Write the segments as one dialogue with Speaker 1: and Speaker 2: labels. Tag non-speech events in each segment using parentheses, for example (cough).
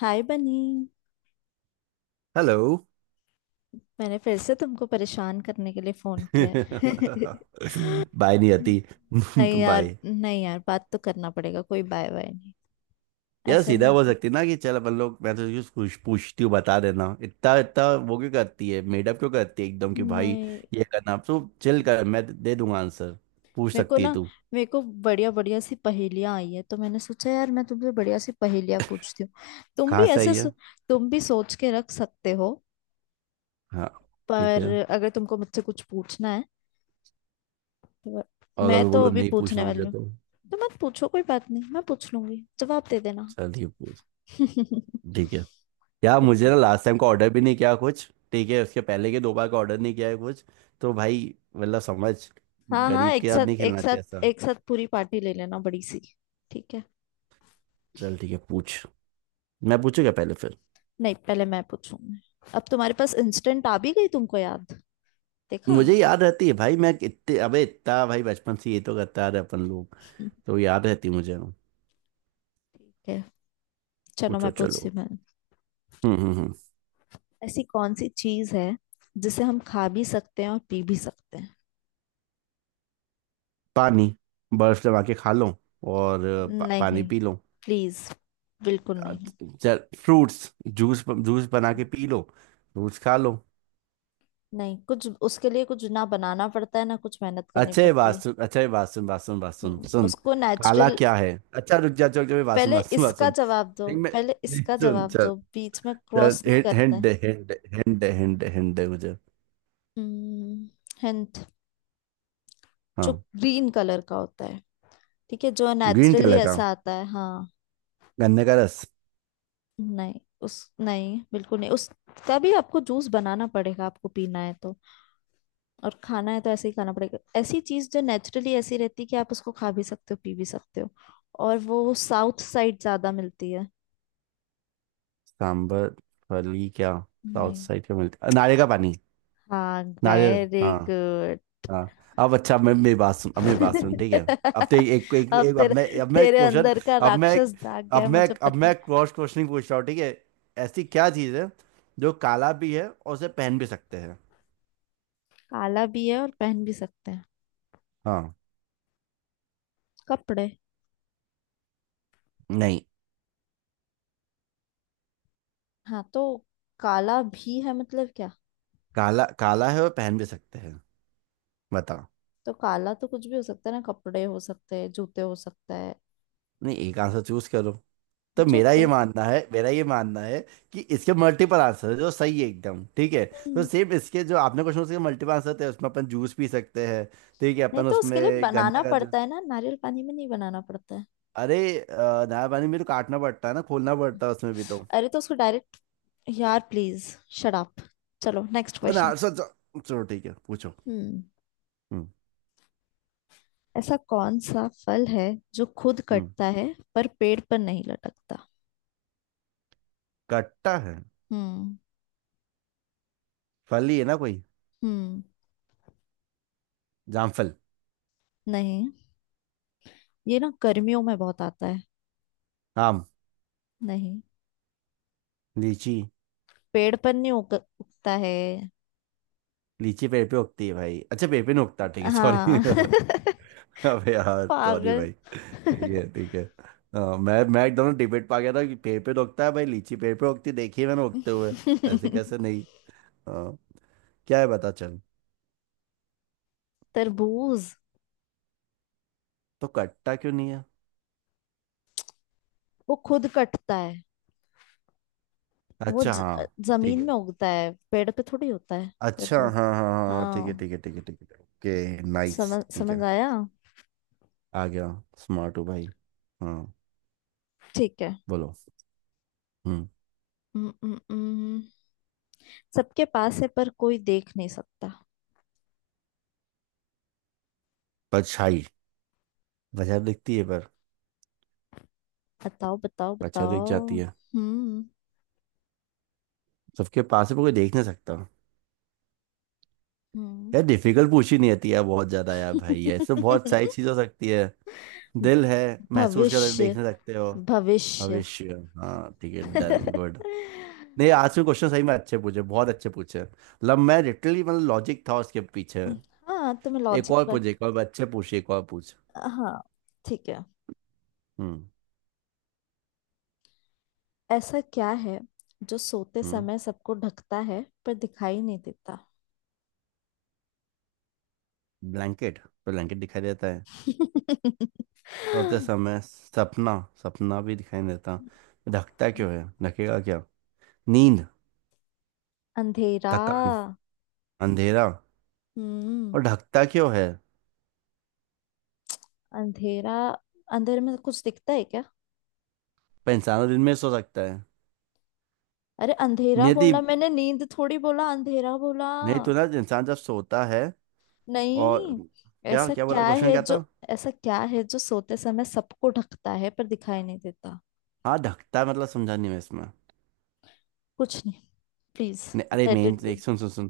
Speaker 1: हाय Bunny.
Speaker 2: Hello.
Speaker 1: मैंने फिर से तुमको परेशान करने के लिए फोन किया है।
Speaker 2: बाय। (laughs) नहीं आती।
Speaker 1: (laughs) नहीं
Speaker 2: (laughs)
Speaker 1: यार
Speaker 2: बाय।
Speaker 1: नहीं यार बात तो करना पड़ेगा, कोई बाय बाय नहीं।
Speaker 2: यार,
Speaker 1: ऐसा नहीं
Speaker 2: सीधा बोल
Speaker 1: होता।
Speaker 2: सकती ना कि चल अपन लोग, मैं तुझे कुछ पूछती हूँ, बता देना। इतना इतना वो क्यों करती है, मेडअप क्यों करती है एकदम, कि भाई।
Speaker 1: नहीं।
Speaker 2: ये करना तो चिल कर, मैं दे दूंगा आंसर। पूछ
Speaker 1: मेरे को
Speaker 2: सकती है
Speaker 1: ना
Speaker 2: तू।
Speaker 1: मेरे को बढ़िया बढ़िया सी पहेलियां आई है, तो मैंने सोचा यार मैं तुमसे बढ़िया सी पहेलियां पूछती हूँ। तुम भी
Speaker 2: कहाँ से
Speaker 1: ऐसे
Speaker 2: आई है?
Speaker 1: सो- तुम भी सोच के रख सकते हो।
Speaker 2: हाँ, ठीक
Speaker 1: पर
Speaker 2: है।
Speaker 1: अगर तुमको मुझसे कुछ पूछना है तो।
Speaker 2: और
Speaker 1: मैं
Speaker 2: अगर
Speaker 1: तो
Speaker 2: बोलो
Speaker 1: अभी
Speaker 2: नहीं
Speaker 1: पूछने
Speaker 2: पूछना
Speaker 1: वाली
Speaker 2: मुझे
Speaker 1: हूँ।
Speaker 2: तो।
Speaker 1: तो मत पूछो, कोई बात नहीं, मैं पूछ लूंगी, जवाब दे देना।
Speaker 2: चल ठीक है पूछ। ठीक है। यार, मुझे ना
Speaker 1: (laughs)
Speaker 2: लास्ट टाइम का ऑर्डर भी नहीं किया कुछ, ठीक है, उसके पहले के दो बार का ऑर्डर नहीं किया है कुछ। तो भाई मतलब समझ।
Speaker 1: हाँ हाँ,
Speaker 2: गरीब
Speaker 1: एक
Speaker 2: के साथ नहीं
Speaker 1: साथ, एक
Speaker 2: खेलना चाहिए
Speaker 1: साथ,
Speaker 2: ऐसा।
Speaker 1: एक साथ पूरी पार्टी ले लेना बड़ी सी। ठीक है।
Speaker 2: चल ठीक है पूछ। मैं पूछूंगा पहले, फिर
Speaker 1: नहीं, पहले मैं पूछूंगी। अब तुम्हारे पास इंस्टेंट आ भी गई तुमको याद। देखा।
Speaker 2: मुझे याद रहती है भाई। मैं इतने अबे इतना भाई बचपन से ये तो करता आ रहे अपन लोग।
Speaker 1: ठीक
Speaker 2: तो याद रहती है मुझे।
Speaker 1: है, चलो मैं
Speaker 2: पूछो
Speaker 1: पूछती
Speaker 2: चलो।
Speaker 1: हूँ मैं।
Speaker 2: हम्म, हम्म, हम्म।
Speaker 1: ऐसी कौन सी चीज है जिसे हम खा भी सकते हैं और पी भी सकते हैं?
Speaker 2: पानी। बर्फ जमा के खा लो और पानी
Speaker 1: नहीं।
Speaker 2: P low.
Speaker 1: प्लीज। बिल्कुल नहीं।
Speaker 2: चल, फ्रूट्स। जूस जूस बना के पी लो। फ्रूट्स खा लो।
Speaker 1: नहीं, कुछ उसके लिए कुछ ना बनाना पड़ता है, ना कुछ मेहनत करनी
Speaker 2: अच्छा ये
Speaker 1: पड़ती
Speaker 2: बात
Speaker 1: है।
Speaker 2: सुन, अच्छा ये बात सुन, बात सुन, बात सुन, सुन।
Speaker 1: उसको
Speaker 2: काला
Speaker 1: नेचुरल।
Speaker 2: क्या है? अच्छा रुक जा, चौक जा, बात सुन,
Speaker 1: पहले
Speaker 2: बात सुन, बात
Speaker 1: इसका
Speaker 2: सुन।
Speaker 1: जवाब दो।
Speaker 2: नहीं मैं।
Speaker 1: पहले
Speaker 2: नहीं
Speaker 1: इसका
Speaker 2: सुन
Speaker 1: जवाब
Speaker 2: चल।
Speaker 1: दो, बीच में
Speaker 2: चल
Speaker 1: क्रॉस नहीं
Speaker 2: हिंट
Speaker 1: करते।
Speaker 2: Hint hint, hint hint hint मुझे।
Speaker 1: हिंट। जो
Speaker 2: हाँ।
Speaker 1: ग्रीन कलर का होता है। ठीक है, जो
Speaker 2: ग्रीन
Speaker 1: नेचुरली
Speaker 2: कलर का।
Speaker 1: ऐसा आता है, हाँ।
Speaker 2: गन्ने का रस।
Speaker 1: नहीं, उस नहीं, बिल्कुल नहीं, उसका भी आपको जूस बनाना पड़ेगा आपको पीना है तो। और खाना है तो ऐसे ही खाना पड़ेगा। ऐसी चीज जो नेचुरली ऐसी रहती है कि आप उसको खा भी सकते हो पी भी सकते हो। और वो साउथ साइड ज्यादा मिलती है।
Speaker 2: सांबर। फली क्या। साउथ
Speaker 1: नहीं।
Speaker 2: साइड का मिलता नारियल का पानी।
Speaker 1: हाँ,
Speaker 2: नारियल।
Speaker 1: वेरी
Speaker 2: हाँ।
Speaker 1: गुड।
Speaker 2: हाँ, अब अच्छा, अब मैं मेरी बात सुन, अब मेरी बात सुन, ठीक है। अब तो
Speaker 1: (laughs)
Speaker 2: एक एक,
Speaker 1: अब
Speaker 2: अब मैं
Speaker 1: तेरे
Speaker 2: अब मैं
Speaker 1: तेरे
Speaker 2: क्वेश्चन।
Speaker 1: अंदर का
Speaker 2: अब मैं
Speaker 1: राक्षस जाग गया
Speaker 2: अब
Speaker 1: है,
Speaker 2: मैं
Speaker 1: मुझे
Speaker 2: अब
Speaker 1: पता है।
Speaker 2: मैं क्रॉस क्वेश्चनिंग पूछ रहा हूँ, ठीक है। ऐसी क्या चीज़ है जो काला भी है और उसे पहन भी सकते हैं?
Speaker 1: काला भी है और पहन भी सकते हैं?
Speaker 2: हाँ।
Speaker 1: कपड़े।
Speaker 2: नहीं।
Speaker 1: हाँ तो, काला भी है मतलब क्या?
Speaker 2: काला काला है और पहन भी सकते हैं।
Speaker 1: तो काला तो कुछ भी हो सकता है ना, कपड़े हो सकते हैं, जूते हो सकता है।
Speaker 2: नहीं, एक आंसर चूज करो। तो मेरा ये
Speaker 1: जूते।
Speaker 2: मानना है, मेरा ये मानना है कि इसके मल्टीपल आंसर है जो सही है एकदम, ठीक है। तो
Speaker 1: हम्म।
Speaker 2: सेम इसके जो आपने क्वेश्चन, उसके मल्टीपल आंसर थे, उसमें अपन जूस पी सकते हैं। ठीक है,
Speaker 1: नहीं
Speaker 2: अपन
Speaker 1: तो
Speaker 2: उसमें
Speaker 1: उसके लिए बनाना
Speaker 2: गन्ने का
Speaker 1: पड़ता
Speaker 2: जूस।
Speaker 1: है ना, नारियल पानी में नहीं बनाना पड़ता है।
Speaker 2: अरे नया पानी मेरे को काटना पड़ता है ना, खोलना पड़ता है उसमें भी तो।
Speaker 1: अरे तो उसको डायरेक्ट। यार प्लीज, शट अप। चलो नेक्स्ट
Speaker 2: पर
Speaker 1: क्वेश्चन।
Speaker 2: आंसर, चलो चलो, ठीक है, पूछो।
Speaker 1: हम्म।
Speaker 2: हम्म,
Speaker 1: ऐसा कौन सा फल है जो खुद
Speaker 2: हम्म।
Speaker 1: कटता है पर पेड़ पर नहीं लटकता?
Speaker 2: कट्टा है?
Speaker 1: हम्म।
Speaker 2: फल ही है ना कोई?
Speaker 1: हम्म।
Speaker 2: जामफल।
Speaker 1: नहीं, ये ना गर्मियों में बहुत आता है।
Speaker 2: आम।
Speaker 1: नहीं।
Speaker 2: लीची।
Speaker 1: पेड़ पर नहीं उगता है।
Speaker 2: लीची पेड़ पे उगती है भाई। अच्छा, पेड़ पे नहीं उगता, ठीक है, सॉरी।
Speaker 1: हाँ। (laughs)
Speaker 2: (laughs) अबे यार सॉरी
Speaker 1: पागल।
Speaker 2: भाई। ठीक है, ठीक है। हाँ, मैं एकदम डिबेट पा गया था कि पेड़ पे उगता है भाई, लीची पेड़ पे उगती देखी है मैंने उगते हुए। ऐसे
Speaker 1: (laughs)
Speaker 2: कैसे नहीं? हाँ, क्या है बता चल।
Speaker 1: तरबूज।
Speaker 2: तो कट्टा क्यों नहीं है?
Speaker 1: वो खुद कटता है। वो
Speaker 2: अच्छा, हाँ, ठीक
Speaker 1: जमीन
Speaker 2: है।
Speaker 1: में उगता है, पेड़ पे थोड़ी होता है।
Speaker 2: अच्छा,
Speaker 1: तरबूज।
Speaker 2: हाँ हाँ हाँ हाँ, ठीक है
Speaker 1: हाँ।
Speaker 2: ठीक है ठीक है ठीक है, ओके, नाइस,
Speaker 1: समझ
Speaker 2: ठीक है।
Speaker 1: समझ आया।
Speaker 2: आ गया। स्मार्ट हो भाई। हाँ।
Speaker 1: ठीक है।
Speaker 2: बोलो। हम्म।
Speaker 1: हम्म। हम्म। हम्म। सबके पास है पर कोई देख नहीं सकता।
Speaker 2: परछाई। वजह दिखती है पर।
Speaker 1: बताओ, बताओ,
Speaker 2: परछाई तो दिख
Speaker 1: बताओ।
Speaker 2: जाती है।
Speaker 1: हम्म।
Speaker 2: सबके पास है पर कोई देख नहीं सकता।
Speaker 1: हम्म।
Speaker 2: यार, डिफिकल्ट पूछी नहीं आती यार, बहुत ज्यादा यार भाई, ऐसे तो बहुत सारी चीज हो सकती है।
Speaker 1: (laughs)
Speaker 2: दिल है, महसूस कर,
Speaker 1: भविष्य।
Speaker 2: देखने सकते हो।
Speaker 1: भविष्य।
Speaker 2: भविष्य। हाँ, ठीक है, डन, गुड।
Speaker 1: (laughs)
Speaker 2: नहीं, आज के क्वेश्चन सही में अच्छे पूछे, बहुत अच्छे पूछे, मतलब मैं लिटरली, मतलब लॉजिक था उसके पीछे।
Speaker 1: हाँ, तुम्हें
Speaker 2: एक
Speaker 1: लॉजिक
Speaker 2: और
Speaker 1: पर।
Speaker 2: पूछ, एक और अच्छे पूछ, एक और पूछ।
Speaker 1: हाँ। ठीक है।
Speaker 2: हम्म,
Speaker 1: ऐसा क्या है जो सोते
Speaker 2: हम्म।
Speaker 1: समय सबको ढकता है पर दिखाई नहीं देता?
Speaker 2: ब्लैंकेट, तो ब्लैंकेट दिखाई देता है। सोते
Speaker 1: (laughs)
Speaker 2: समय सपना। सपना भी दिखाई नहीं देता। ढकता क्यों है? ढकेगा क्या? नींद।
Speaker 1: अंधेरा।
Speaker 2: थकान। अंधेरा।
Speaker 1: हम्म।
Speaker 2: और ढकता क्यों है?
Speaker 1: अंधेरा। अंधेरे में कुछ दिखता है क्या?
Speaker 2: पर इंसान तो दिन में सो सकता है।
Speaker 1: अरे अंधेरा
Speaker 2: नियति।
Speaker 1: बोला मैंने, नींद थोड़ी बोला, अंधेरा बोला।
Speaker 2: नहीं, तो ना इंसान जब सोता है और।
Speaker 1: नहीं।
Speaker 2: क्या
Speaker 1: ऐसा
Speaker 2: क्या बोला,
Speaker 1: क्या
Speaker 2: क्वेश्चन
Speaker 1: है
Speaker 2: क्या
Speaker 1: जो।
Speaker 2: था?
Speaker 1: ऐसा क्या है जो सोते समय सबको ढकता है पर दिखाई नहीं देता?
Speaker 2: हाँ, ढकता मतलब समझा नहीं मैं इसमें।
Speaker 1: कुछ नहीं। प्लीज।
Speaker 2: नहीं अरे
Speaker 1: लेट
Speaker 2: मेन,
Speaker 1: इट
Speaker 2: एक
Speaker 1: बी।
Speaker 2: सुन सुन सुन।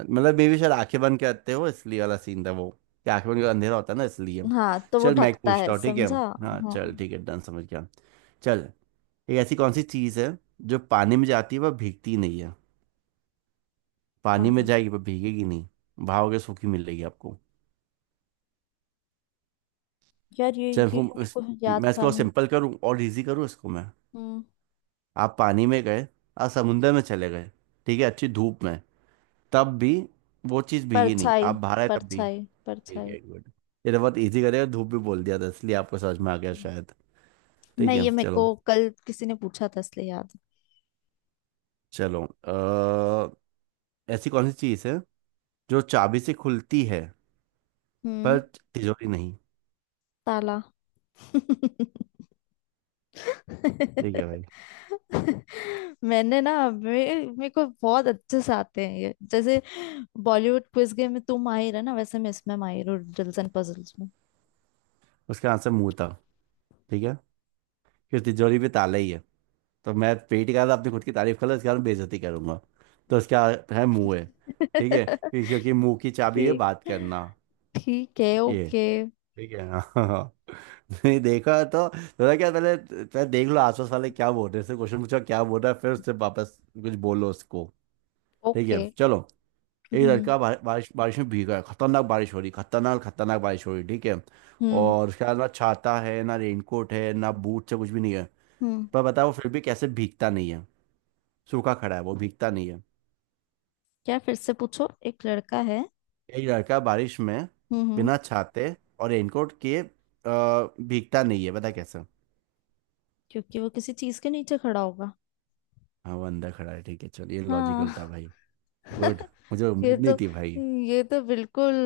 Speaker 2: मतलब मे भी शायद आंखें बंद करते हो इसलिए वाला सीन था वो, कि आंखें बंद कर अंधेरा होता है ना इसलिए।
Speaker 1: हाँ तो वो
Speaker 2: चल मैं एक
Speaker 1: ढकता है,
Speaker 2: पूछता हूँ, ठीक है।
Speaker 1: समझा।
Speaker 2: हाँ
Speaker 1: हाँ।
Speaker 2: चल, ठीक है, डन, समझ गया। चल, एक ऐसी कौन सी चीज़ है जो पानी में जाती है पर भीगती नहीं है? पानी में
Speaker 1: हाँ।
Speaker 2: जाएगी पर भीगेगी नहीं। भागोगे सूखी मिलेगी आपको।
Speaker 1: यार ये
Speaker 2: चल
Speaker 1: ये मेरे को याद
Speaker 2: मैं
Speaker 1: था
Speaker 2: इसको
Speaker 1: मैं।
Speaker 2: सिंपल करूँ और इजी करूँ इसको मैं।
Speaker 1: हम्म।
Speaker 2: आप पानी में गए, आप समुंदर में चले गए, ठीक है, अच्छी धूप में, तब भी वो चीज भीगी नहीं,
Speaker 1: परछाई,
Speaker 2: आप बाहर आए तब भी।
Speaker 1: परछाई,
Speaker 2: ठीक
Speaker 1: परछाई।
Speaker 2: है, गुड। ये तो बहुत इजी करेगा, धूप भी बोल दिया था इसलिए आपको समझ में आ गया शायद। ठीक
Speaker 1: नहीं,
Speaker 2: है,
Speaker 1: ये मेरे को
Speaker 2: चलो।
Speaker 1: कल किसी ने पूछा था, इसलिए याद है।
Speaker 2: चलो ऐसी कौन सी चीज है जो चाबी से खुलती है
Speaker 1: हम्म।
Speaker 2: पर तिजोरी नहीं?
Speaker 1: ताला।
Speaker 2: ठीक है
Speaker 1: (laughs)
Speaker 2: भाई।
Speaker 1: मैंने ना, मे मेरे को बहुत अच्छे से आते हैं ये, जैसे बॉलीवुड क्विज गेम में तू माहिर है ना, वैसे मैं इसमें माहिर हूँ रिडल्स एंड पजल्स में।
Speaker 2: उसका आंसर मुंह था। ठीक है। फिर तिजोरी भी ताला ही है। तो मैं पेट का था, अपनी खुद की तारीफ कर लो, इसके कारण बेइज्जती करूंगा। तो उसका है, मुंह है। ठीक है,
Speaker 1: (laughs)
Speaker 2: क्योंकि क्योंकि मुंह की चाबी है बात
Speaker 1: ठीक।
Speaker 2: करना।
Speaker 1: ठीक है।
Speaker 2: ये
Speaker 1: ओके।
Speaker 2: ठीक है, हाँ। (laughs) नहीं देखा तो थोड़ा क्या पहले, पहले देख लो आसपास वाले क्या बोल रहे हैं, से क्वेश्चन पूछो क्या बोल रहा है फिर उससे वापस कुछ बोलो उसको। ठीक
Speaker 1: ओके।
Speaker 2: है चलो। एक
Speaker 1: हम्म।
Speaker 2: लड़का बारिश बारिश में भीगा है, खतरनाक बारिश हो रही, खतरनाक खतरनाक बारिश हो रही, ठीक है।
Speaker 1: हम्म।
Speaker 2: और उसका ना छाता है, ना रेनकोट है, ना बूट से कुछ भी नहीं है।
Speaker 1: हम्म।
Speaker 2: पर बताओ वो फिर भी कैसे भीगता नहीं है? सूखा खड़ा है वो, भीगता नहीं है।
Speaker 1: क्या? फिर से पूछो, एक लड़का है।
Speaker 2: एक लड़का बारिश में
Speaker 1: हम्म, हम्म।
Speaker 2: बिना छाते और रेनकोट के, भीगता नहीं है, बता कैसे।
Speaker 1: क्योंकि वो किसी चीज के नीचे खड़ा होगा।
Speaker 2: हाँ वो अंदर खड़ा है, ठीक है चलो, ये लॉजिकल था
Speaker 1: हाँ।
Speaker 2: भाई। गुड।
Speaker 1: (laughs)
Speaker 2: मुझे
Speaker 1: ये
Speaker 2: उम्मीद नहीं
Speaker 1: तो
Speaker 2: थी भाई।
Speaker 1: ये तो बिल्कुल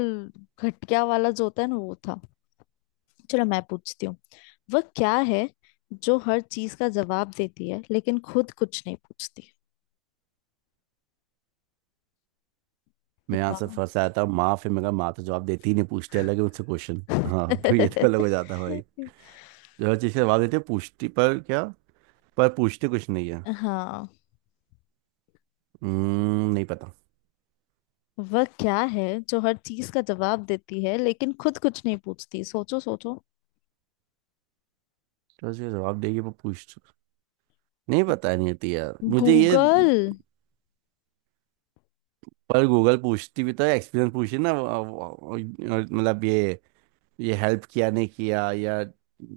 Speaker 1: घटिया वाला जो होता है ना, वो था। चलो मैं पूछती हूँ। वह क्या है जो हर चीज का जवाब देती है लेकिन खुद कुछ नहीं पूछती?
Speaker 2: मैं यहाँ से
Speaker 1: बताओ।
Speaker 2: फंसा था माँ, फिर मैं कहा माँ तो जवाब देती ही नहीं, पूछते अलग है मुझसे क्वेश्चन, हाँ, तो ये तो अलग हो जाता है भाई। जो हर चीज़ का जवाब देते हैं, पूछती पर क्या? पर पूछते कुछ नहीं है।
Speaker 1: (laughs) हाँ।
Speaker 2: हम्म, नहीं पता।
Speaker 1: वह क्या है जो हर चीज का जवाब देती है लेकिन खुद कुछ नहीं पूछती? सोचो, सोचो।
Speaker 2: तो उसके जवाब देगी पर पूछ नहीं। पता नहीं होती यार मुझे ये।
Speaker 1: गूगल।
Speaker 2: पर गूगल पूछती भी तो एक्सपीरियंस पूछी ना मतलब ये हेल्प किया नहीं किया, या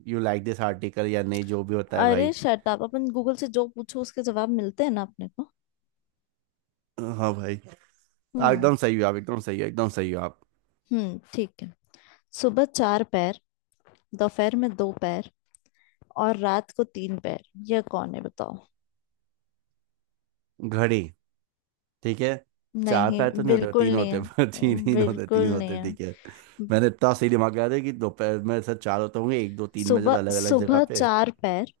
Speaker 2: यू लाइक दिस आर्टिकल या नहीं, जो भी होता है
Speaker 1: अरे
Speaker 2: भाई।
Speaker 1: शट अप, अपन गूगल से जो पूछो उसके जवाब मिलते हैं ना अपने को।
Speaker 2: हाँ भाई,
Speaker 1: हम्म।
Speaker 2: एकदम सही हो आप, एकदम सही हो, एकदम सही हो आप।
Speaker 1: हम्म, ठीक है। सुबह चार पैर, दोपहर में दो पैर, और रात को तीन पैर, यह कौन है बताओ?
Speaker 2: घड़ी। ठीक है। चार
Speaker 1: नहीं,
Speaker 2: पैर तो नहीं होते,
Speaker 1: बिल्कुल
Speaker 2: तीन
Speaker 1: नहीं
Speaker 2: होते (laughs)
Speaker 1: है।
Speaker 2: हैं, पर तीन तीन होते,
Speaker 1: बिल्कुल
Speaker 2: तीन
Speaker 1: नहीं
Speaker 2: होते,
Speaker 1: है।
Speaker 2: ठीक है। मैंने इतना सही दिमाग लगा था कि दोपहर में सर चार होते होंगे, एक दो तीन बजे तो
Speaker 1: सुबह
Speaker 2: अलग अलग जगह
Speaker 1: सुबह
Speaker 2: पे।
Speaker 1: चार पैर,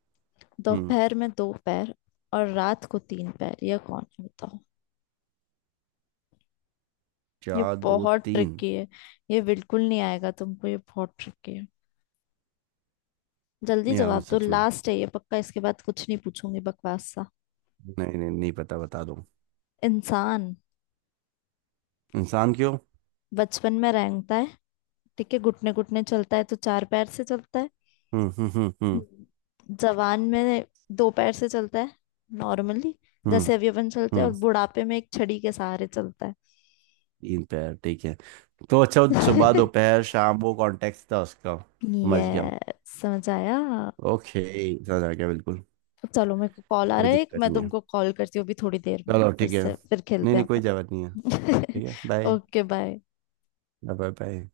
Speaker 2: हम्म।
Speaker 1: दोपहर में दो पैर, और रात को तीन पैर, यह कौन है बताओ? ये
Speaker 2: चार, दो,
Speaker 1: बहुत
Speaker 2: तीन।
Speaker 1: ट्रिकी है। ये बिल्कुल नहीं आएगा तुमको, ये बहुत ट्रिकी है। जल्दी
Speaker 2: नहीं यार, मुझे
Speaker 1: जवाब दो,
Speaker 2: सच में
Speaker 1: लास्ट है ये पक्का, इसके बाद कुछ नहीं पूछूंगी, बकवास सा।
Speaker 2: नहीं, नहीं, नहीं पता, बता दो।
Speaker 1: इंसान।
Speaker 2: इंसान क्यों?
Speaker 1: बचपन में रेंगता है, ठीक है, घुटने घुटने चलता है तो चार पैर से चलता है।
Speaker 2: हम्म, हम्म, हम्म, हम्म,
Speaker 1: हम्म, जवान में दो पैर से चलता है, नॉर्मली,
Speaker 2: हम्म,
Speaker 1: जैसे अभी अपन चलते हैं, और
Speaker 2: हम्म।
Speaker 1: बुढ़ापे में एक छड़ी के सहारे चलता है।
Speaker 2: तीन पैर ठीक है। तो अच्छा, सुबह
Speaker 1: (laughs)
Speaker 2: दोपहर शाम वो कॉन्टेक्स्ट था उसका।
Speaker 1: ये
Speaker 2: समझ गया।
Speaker 1: समझ आया।
Speaker 2: ओके। समझ आ गया बिल्कुल।
Speaker 1: चलो मेरे को कॉल आ
Speaker 2: कोई
Speaker 1: रहा है एक,
Speaker 2: दिक्कत
Speaker 1: मैं
Speaker 2: नहीं है।
Speaker 1: तुमको कॉल करती हूँ अभी थोड़ी देर में,
Speaker 2: चलो
Speaker 1: फिर
Speaker 2: ठीक है,
Speaker 1: से फिर
Speaker 2: नहीं
Speaker 1: खेलते
Speaker 2: नहीं,
Speaker 1: हैं
Speaker 2: कोई जरूरत नहीं है।
Speaker 1: अपन।
Speaker 2: ठीक है,
Speaker 1: (laughs)
Speaker 2: bye.
Speaker 1: Okay bye.
Speaker 2: Bye bye.